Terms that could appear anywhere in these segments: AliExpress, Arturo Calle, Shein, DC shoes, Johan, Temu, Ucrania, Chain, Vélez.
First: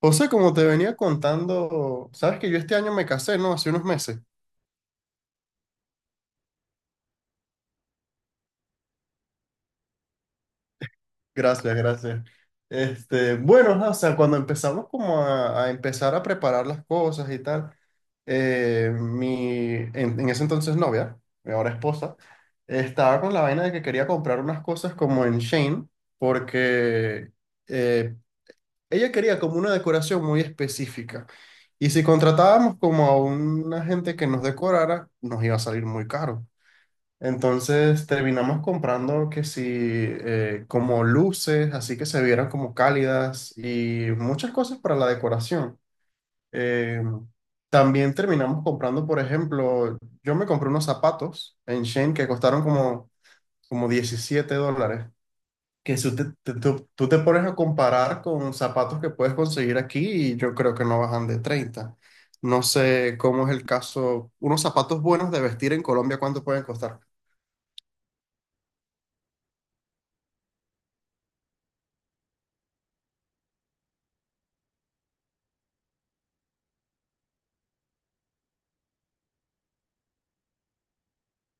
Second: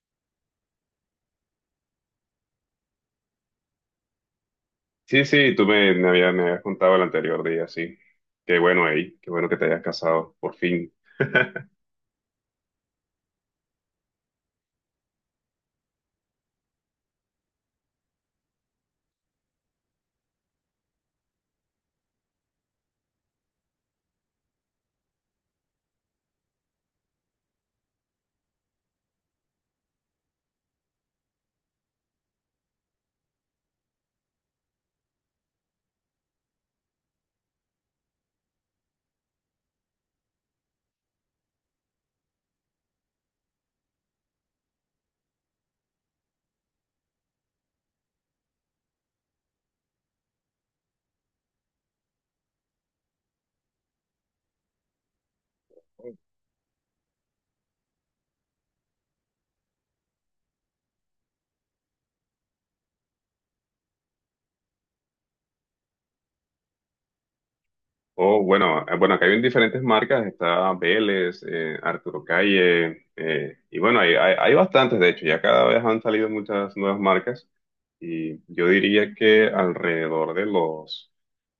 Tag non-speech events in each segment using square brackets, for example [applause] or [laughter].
José, como te venía contando, sabes que yo este año me casé, ¿no? Hace unos meses. Sí, sí, tú me habías contado el anterior día, sí. Qué bueno, ahí, qué bueno que te hayas casado, por fin. [laughs] Gracias, gracias. Este, bueno, ajá, o sea, cuando empezamos como a empezar a preparar las cosas y tal, en ese entonces novia, mi ahora esposa, estaba con la vaina de que quería comprar unas cosas como en Shane, porque eh, ella quería como una decoración muy específica. Y si contratábamos como a una gente que nos decorara, nos iba a salir muy caro. Entonces terminamos comprando que sí, como luces, así que se vieran como cálidas y muchas cosas para la decoración. Eh, también terminamos comprando, por ejemplo, yo me compré unos zapatos en Shein que costaron como $17. Que si tú tú te pones a comparar con zapatos que puedes conseguir aquí y yo creo que no bajan de 30. No sé cómo es el caso. Unos zapatos buenos de vestir en Colombia, ¿cuánto pueden costar? Oh, bueno, bueno, acá hay diferentes marcas, está Vélez, Arturo Calle, y bueno, hay bastantes, de hecho, ya cada vez han salido muchas nuevas marcas, y yo diría que alrededor de los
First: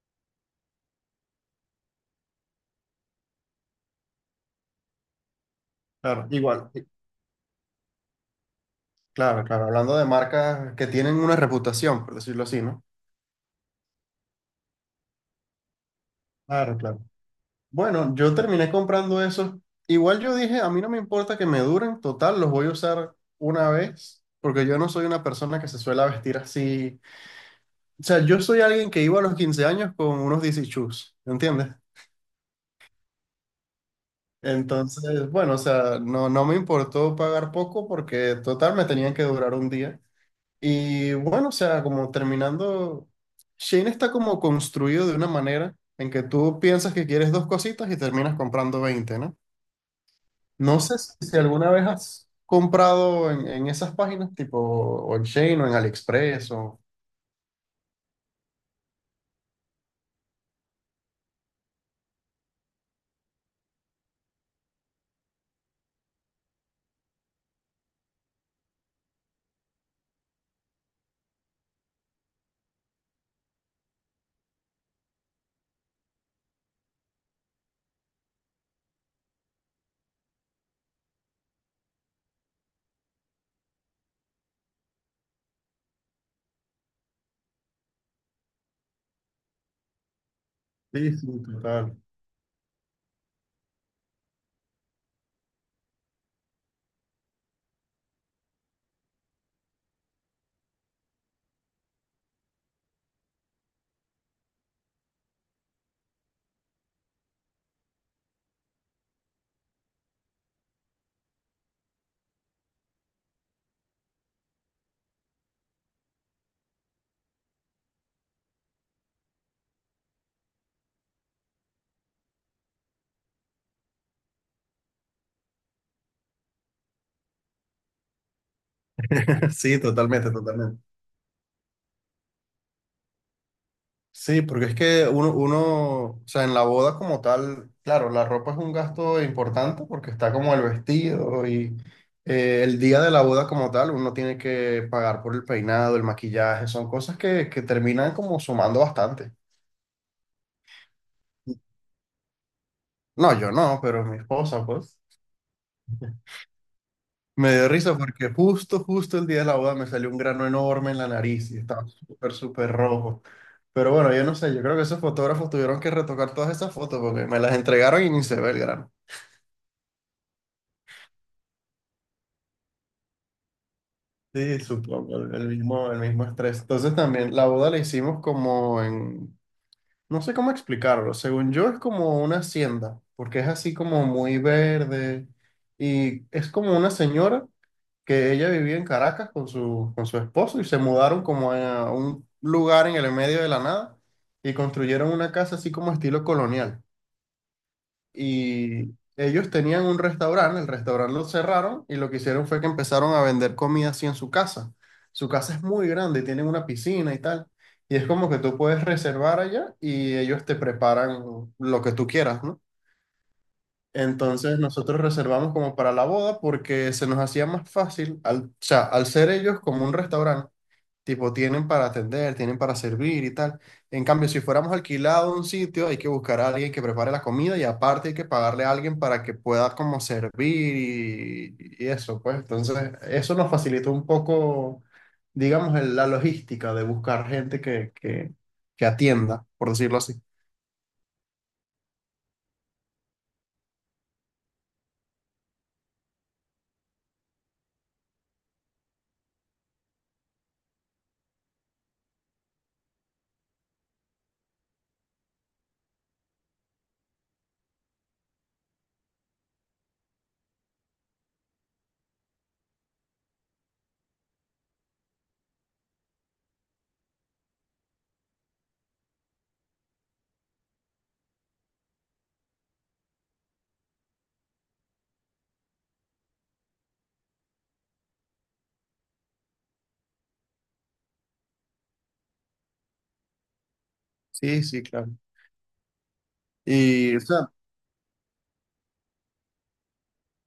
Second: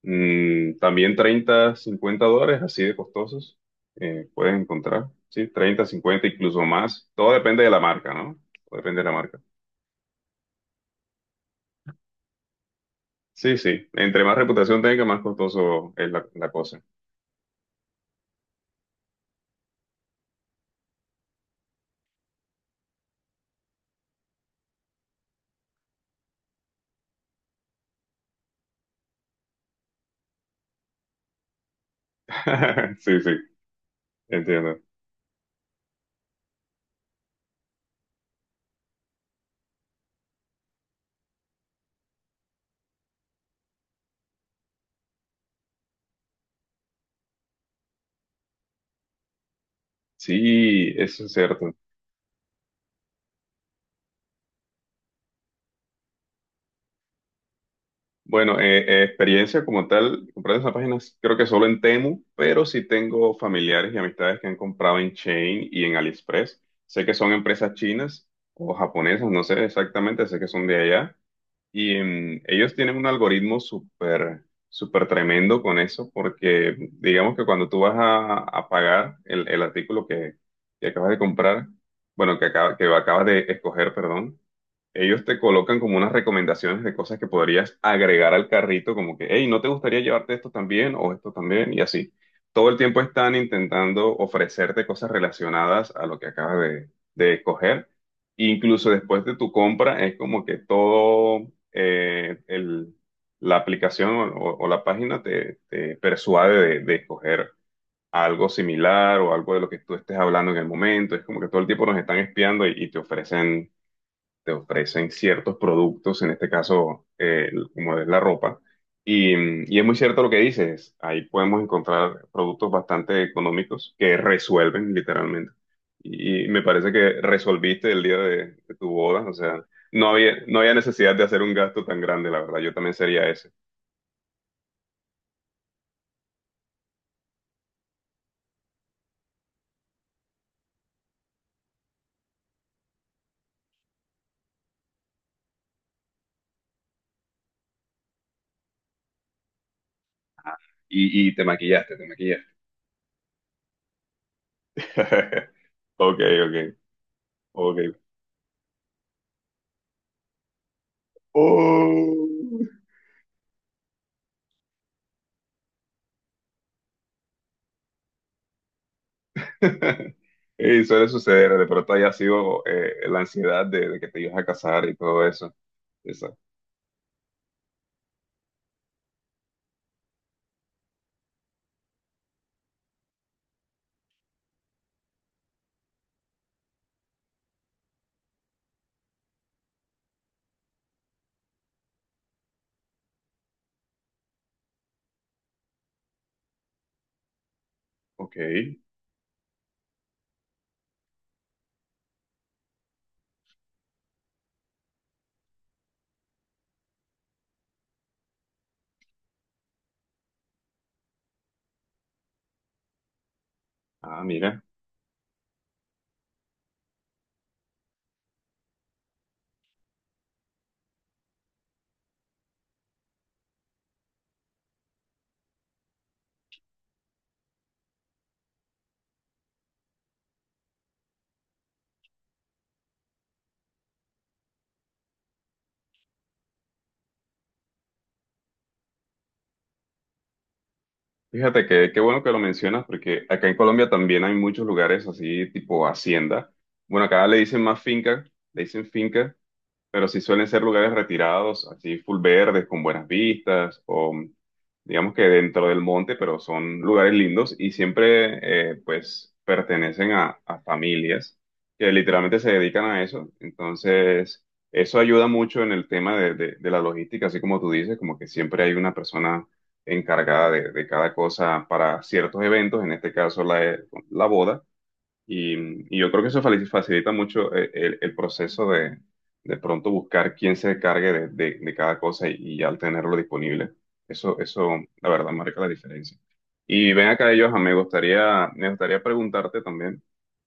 también $30, $50, así de costosos, puedes encontrar, sí, treinta, Claro, cincuenta, incluso igual. más, todo depende de la marca, ¿no? Todo depende de la marca. Claro, claro, hablando de marcas que tienen una reputación, por decirlo así, ¿no? Sí, sí. Entre más reputación tenga, más costoso es la Claro, cosa. claro. Bueno, yo terminé comprando esos. Igual yo dije, a mí no me importa que me duren, total, los voy a usar una vez, porque yo no soy una persona que se suele vestir así. O sea, yo soy alguien que iba a los 15 años con unos DC shoes, ¿me entiendes? [laughs] Sí, sí, entiendo. Entonces, bueno, o sea, no, no me importó pagar poco porque total me tenían que durar un día. Y bueno, o sea, como terminando, Shane está como construido de una manera en que tú piensas que quieres dos cositas y terminas comprando 20, ¿no? No Sí, sé si eso es si alguna cierto. vez has comprado en esas páginas, tipo o en Shane o en AliExpress o... Bueno, experiencia como tal, comprar esas páginas creo que solo en Temu, pero sí tengo familiares y amistades que han comprado en Chain y en AliExpress. Sé que son empresas chinas o japonesas, no sé exactamente, sé que son de allá. Y ellos tienen un algoritmo súper, súper tremendo con eso, porque digamos que cuando tú vas a pagar el artículo que acabas de comprar, bueno, que acabas de escoger, perdón, ellos te colocan como unas recomendaciones de cosas que podrías agregar al carrito, como que, hey, ¿no te gustaría llevarte esto también o Sí, esto sí, también? Y total. así. Todo el tiempo están intentando ofrecerte cosas relacionadas a lo que acabas de escoger. Incluso después de tu compra, es como que todo eh, el- la aplicación o la página te persuade de escoger algo similar o algo de lo que tú estés hablando en el momento. Es como que todo el tiempo nos están espiando y te ofrecen ciertos productos, en este caso, como es la ropa. Y, y es muy cierto lo que dices, ahí podemos encontrar productos bastante económicos que resuelven literalmente. Y me parece que resolviste el día de tu boda, o [laughs] sea, Sí, no totalmente, había, no había totalmente. necesidad de hacer un gasto tan grande, la verdad, yo también sería ese. Sí, porque es que uno, o sea, en la boda como tal, claro, la ropa es un gasto importante porque está como el vestido y el día de la boda como tal, uno tiene que pagar por el peinado, el maquillaje, son cosas que terminan como sumando bastante. Y te maquillaste, te maquillaste. No, yo no, pero mi esposa, pues. [laughs] [laughs] Ok, ok, Me dio ok. risa porque justo, justo el día de la boda me salió un grano enorme en la nariz y estaba súper, Oh. súper rojo. Pero bueno, yo no sé, yo creo que esos fotógrafos tuvieron que retocar todas esas fotos porque me las entregaron y ni se ve el grano. [laughs] Y suele suceder, de pronto haya sido la ansiedad de que te ibas a Sí, casar y supongo, todo el eso. mismo, el mismo Esa- estrés. Entonces también la boda la hicimos como en, no sé cómo explicarlo, según yo es como una hacienda, porque es así como muy verde y es como una señora que ella vivía en Caracas con su esposo y se mudaron como a un lugar en el medio de la nada y construyeron una casa así como estilo colonial Ok. y ellos tenían un restaurante, el restaurante lo cerraron y lo que hicieron fue que empezaron a vender comida así en su casa. Su casa es muy grande, tienen una piscina y tal. Y es como que tú puedes reservar allá y ellos te preparan lo que tú quieras, ¿no? Ah, Entonces mira. nosotros reservamos como para la boda porque se nos hacía más fácil, o sea, al ser ellos como un restaurante. Tipo, tienen para atender, tienen para servir y tal. En cambio, si fuéramos alquilados a un sitio, hay que buscar a alguien que prepare la comida y aparte hay que pagarle a alguien para que pueda como servir y eso, pues. Entonces, eso nos facilitó un poco, digamos, la logística de buscar gente que atienda, por decirlo así. Fíjate que qué bueno que lo mencionas porque acá en Colombia también hay muchos lugares así tipo hacienda. Bueno, acá le dicen más finca, le dicen finca pero sí suelen ser lugares retirados, así full verdes, con buenas vistas, o digamos que dentro del monte, pero son lugares lindos y siempre pues pertenecen a familias que literalmente se dedican a eso. Entonces, eso ayuda mucho en el tema de la logística, así como tú dices, como que siempre hay una persona encargada de cada cosa para ciertos eventos, en este caso la la boda. Y, y yo creo que eso facilita mucho el proceso de pronto buscar quién se encargue de cada cosa y al tenerlo disponible. Eso, Sí, eso, sí, la claro. verdad, marca la diferencia. Y ven Y, o acá, sea, ellos, me gustaría preguntarte también,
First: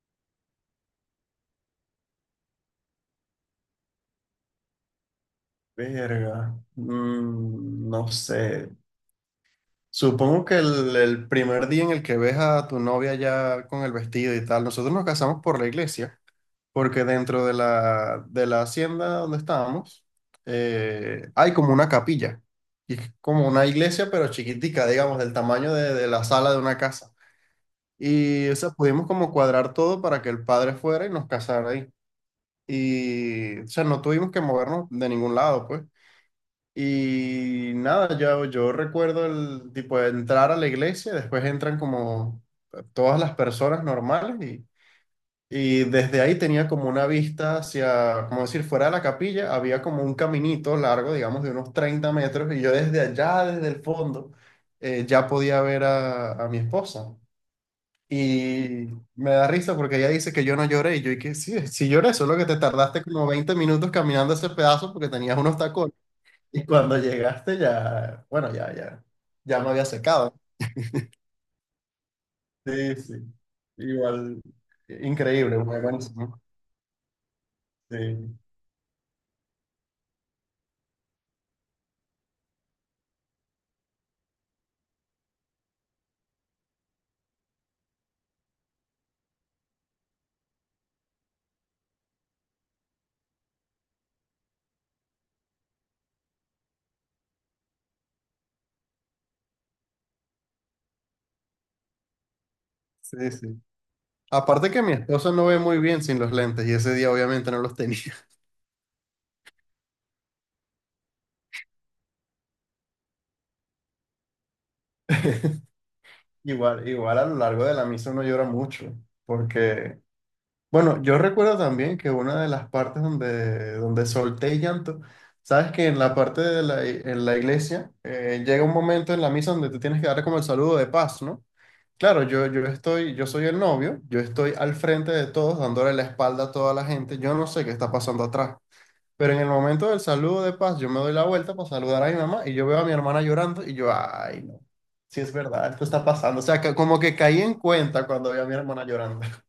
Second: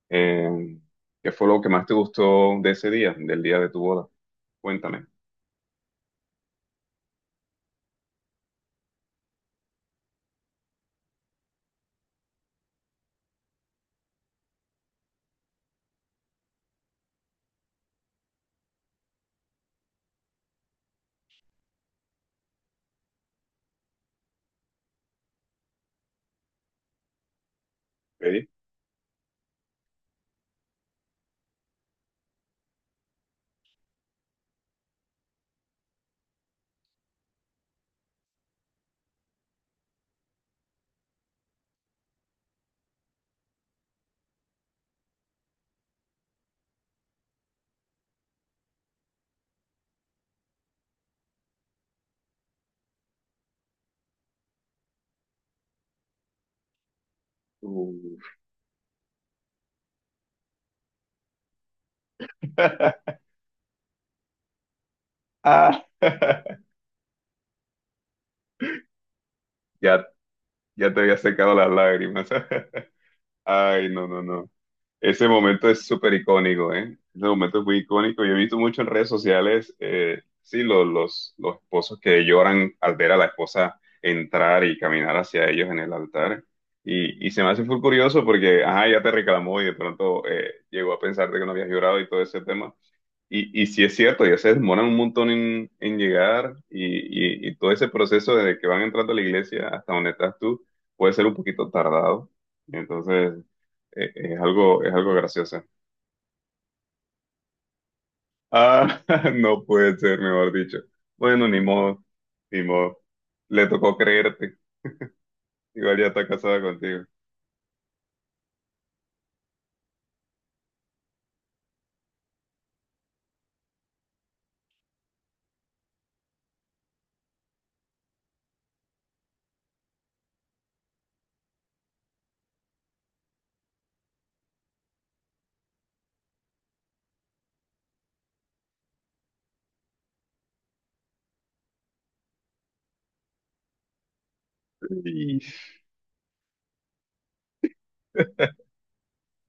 eh, ¿qué fue lo que más te gustó de ese día, del día de tu boda? Cuéntame. verga, no sé. Supongo que el primer día en el que ves a tu novia ya con el vestido y tal, nosotros nos casamos por la iglesia, porque dentro de la hacienda donde estábamos hay como una capilla, y es como una iglesia pero chiquitica, digamos, del tamaño de la sala de una casa. Y ¿Ok? o sea, pudimos como cuadrar todo para que el padre fuera y nos casara ahí. Y o sea, no tuvimos que movernos de ningún lado, pues. Y nada, yo recuerdo el tipo de entrar a la iglesia, después entran como todas las personas normales y desde ahí tenía como una vista hacia, como decir, fuera de la capilla, había como un caminito largo, digamos, de unos 30 metros y yo desde allá, desde el fondo, ya podía ver a mi esposa. Uh. Y me da risa porque ella dice que yo no lloré y yo y que sí, sí lloré, solo que te tardaste [laughs] como 20 minutos caminando ese pedazo porque tenías unos Ah. tacones. Y cuando llegaste ya, bueno, ya, ya, ya me había Ya, secado. ya te había secado las lágrimas. Sí, sí. [laughs] Ay, no, no, Igual, no. Ese increíble, momento muy es súper buenísimo. icónico, ¿eh? Ese momento es muy Sí, icónico. Yo he visto mucho en redes sociales, sí, los esposos que lloran al ver a la esposa entrar y caminar hacia ellos en el altar. Y se me hace muy curioso porque, ajá, ya te reclamó y de pronto llegó a pensarte que no habías llorado y todo ese tema. Y sí es cierto, ya se demoran un montón en llegar y, y todo ese proceso desde que van entrando a la iglesia hasta donde estás tú puede ser un poquito tardado. sí, Entonces, sí. Aparte que es mi algo esposa no ve gracioso. muy bien sin los lentes y ese día obviamente no los tenía. Ah, [laughs] no puede ser, mejor dicho. Bueno, ni modo, ni modo. Le tocó creerte. Igual ya [laughs] está casada Igual, contigo. igual a lo largo de la misa uno llora mucho, porque, bueno, yo recuerdo también que una de las partes donde, donde solté llanto, sabes que en la parte en la iglesia llega un momento en la misa donde tú tienes que dar como el saludo de paz, ¿no? Claro, yo soy el novio, yo estoy al frente de todos, dándole la espalda a toda la gente, yo no sé qué está pasando atrás, pero en el momento del saludo de paz, yo me doy la vuelta para saludar a mi mamá y yo veo a mi hermana llorando y yo, ay, no, sí es Sí. verdad, esto está pasando, o sea, que como que caí en cuenta cuando vi a mi hermana llorando. [laughs]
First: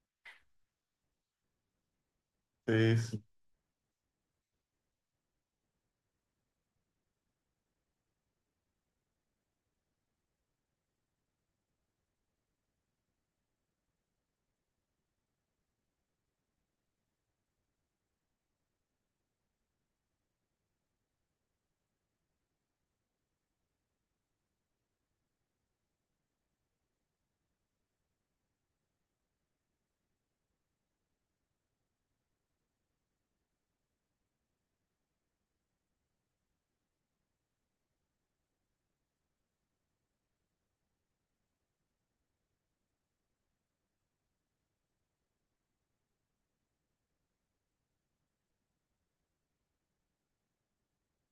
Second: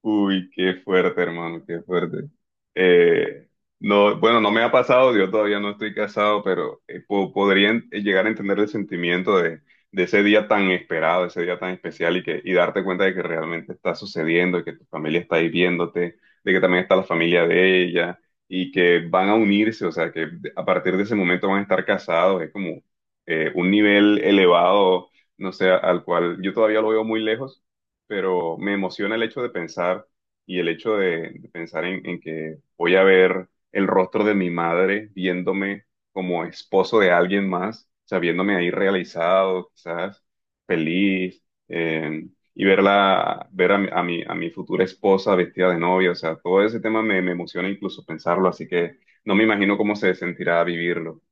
Uy, qué fuerte, hermano, qué fuerte. Sí, sí, Eh, no, bueno, no me ha pasado, yo todavía no estoy casado, pero podría llegar a entender el sentimiento de ese día tan esperado, ese día tan especial y que y darte cuenta de que realmente está sucediendo, y que tu familia está ahí viéndote, de que también está la familia de ella y que van a unirse, o sea, que a partir de ese momento van a estar casados, es como un nivel elevado, no sé, al cual yo todavía lo veo muy lejos pero me emociona el hecho de pensar y el hecho de pensar en que voy a ver el rostro de mi madre viéndome como esposo de alguien más, o sea, viéndome ahí realizado, quizás feliz, y verla, ver a mi a mi futura esposa vestida de novia, o sea, todo ese tema me emociona incluso pensarlo, así que no me imagino cómo se sentirá vivirlo,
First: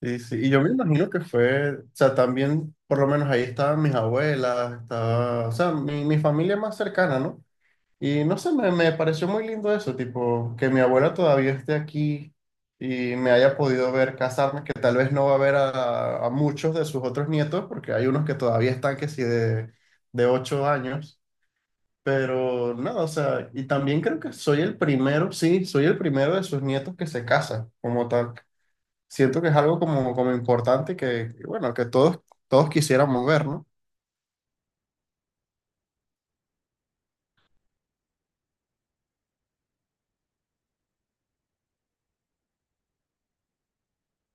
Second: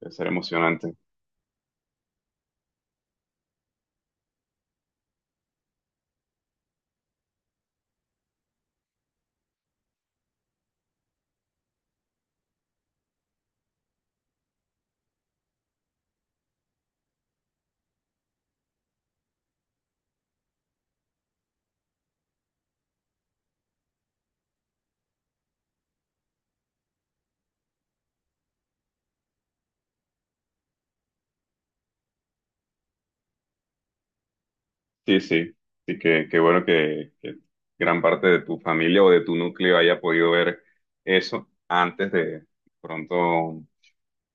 debe sí, ser sí. Y yo me emocionante. imagino que fue, o sea, también, por lo menos ahí estaban mis abuelas, estaba, o sea, mi familia más cercana, ¿no? Y no sé, me pareció muy lindo eso, tipo, que mi abuela todavía esté aquí y me haya podido ver casarme, que tal vez no va a ver a muchos de sus otros nietos, porque hay unos que todavía están que sí de 8 años, pero nada, o sea, y también creo que soy el primero, sí, soy el primero de sus nietos que se casa, como tal. Siento que es algo como importante bueno, que todos, todos quisiéramos ver, ¿no? Sí, sí, sí, que, qué bueno que gran parte de tu familia o de tu núcleo haya podido ver eso antes de pronto,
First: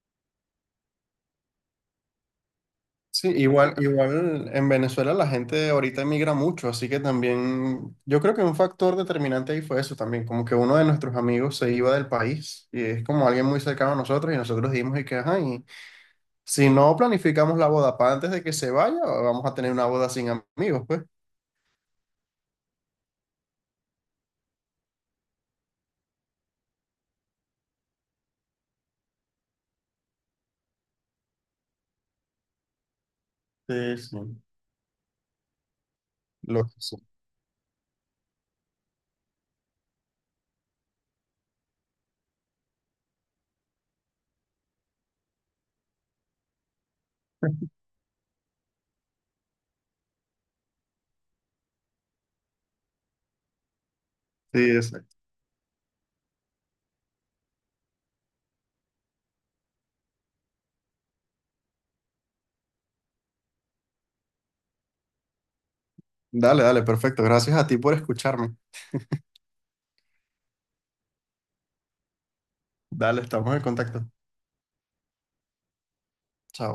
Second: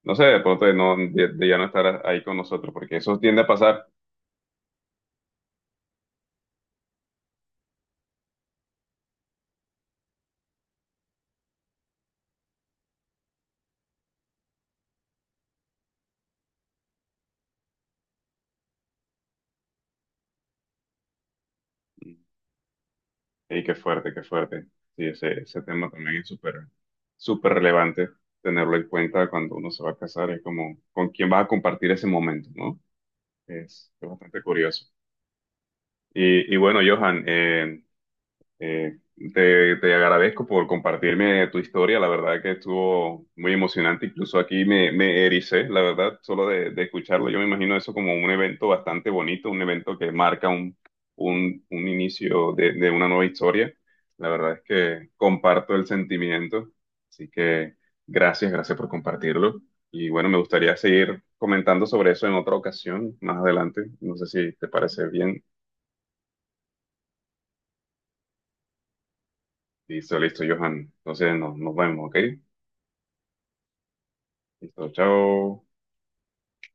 no sé, de pronto de, no, de ya no estar ahí con nosotros, porque eso Sí, tiende a igual, pasar. igual en Venezuela la gente ahorita emigra mucho, así que también yo creo que un factor determinante ahí fue eso también, como que uno de nuestros amigos se iba del país y es como alguien muy cercano a nosotros y nosotros dijimos y que, ajá, y si no planificamos la boda para antes de que se vaya, vamos a tener una boda sin amigos, pues. Y qué fuerte, qué fuerte. Sí, ese tema también es súper, súper relevante tenerlo en cuenta cuando uno se va a casar, es como con quién vas a compartir ese momento, ¿no? Sí, Es sí. bastante curioso. Y Lo que bueno, sí. Johan, Eh, te, te agradezco por compartirme tu historia, la verdad que estuvo muy emocionante, incluso aquí me, me ericé, la verdad, solo de escucharlo. Yo me imagino eso como un evento bastante bonito, un evento que marca un inicio de una nueva historia. La verdad es Sí, que exacto. comparto el sentimiento, así que gracias, gracias por compartirlo. Y bueno, me gustaría seguir comentando sobre eso en otra ocasión, más adelante. No sé si te parece bien. Dale, dale, perfecto. Gracias a ti por escucharme. Listo, listo, Johan. Entonces nos, nos vemos, ¿ok? Dale, estamos en contacto. Listo, chao. Chao.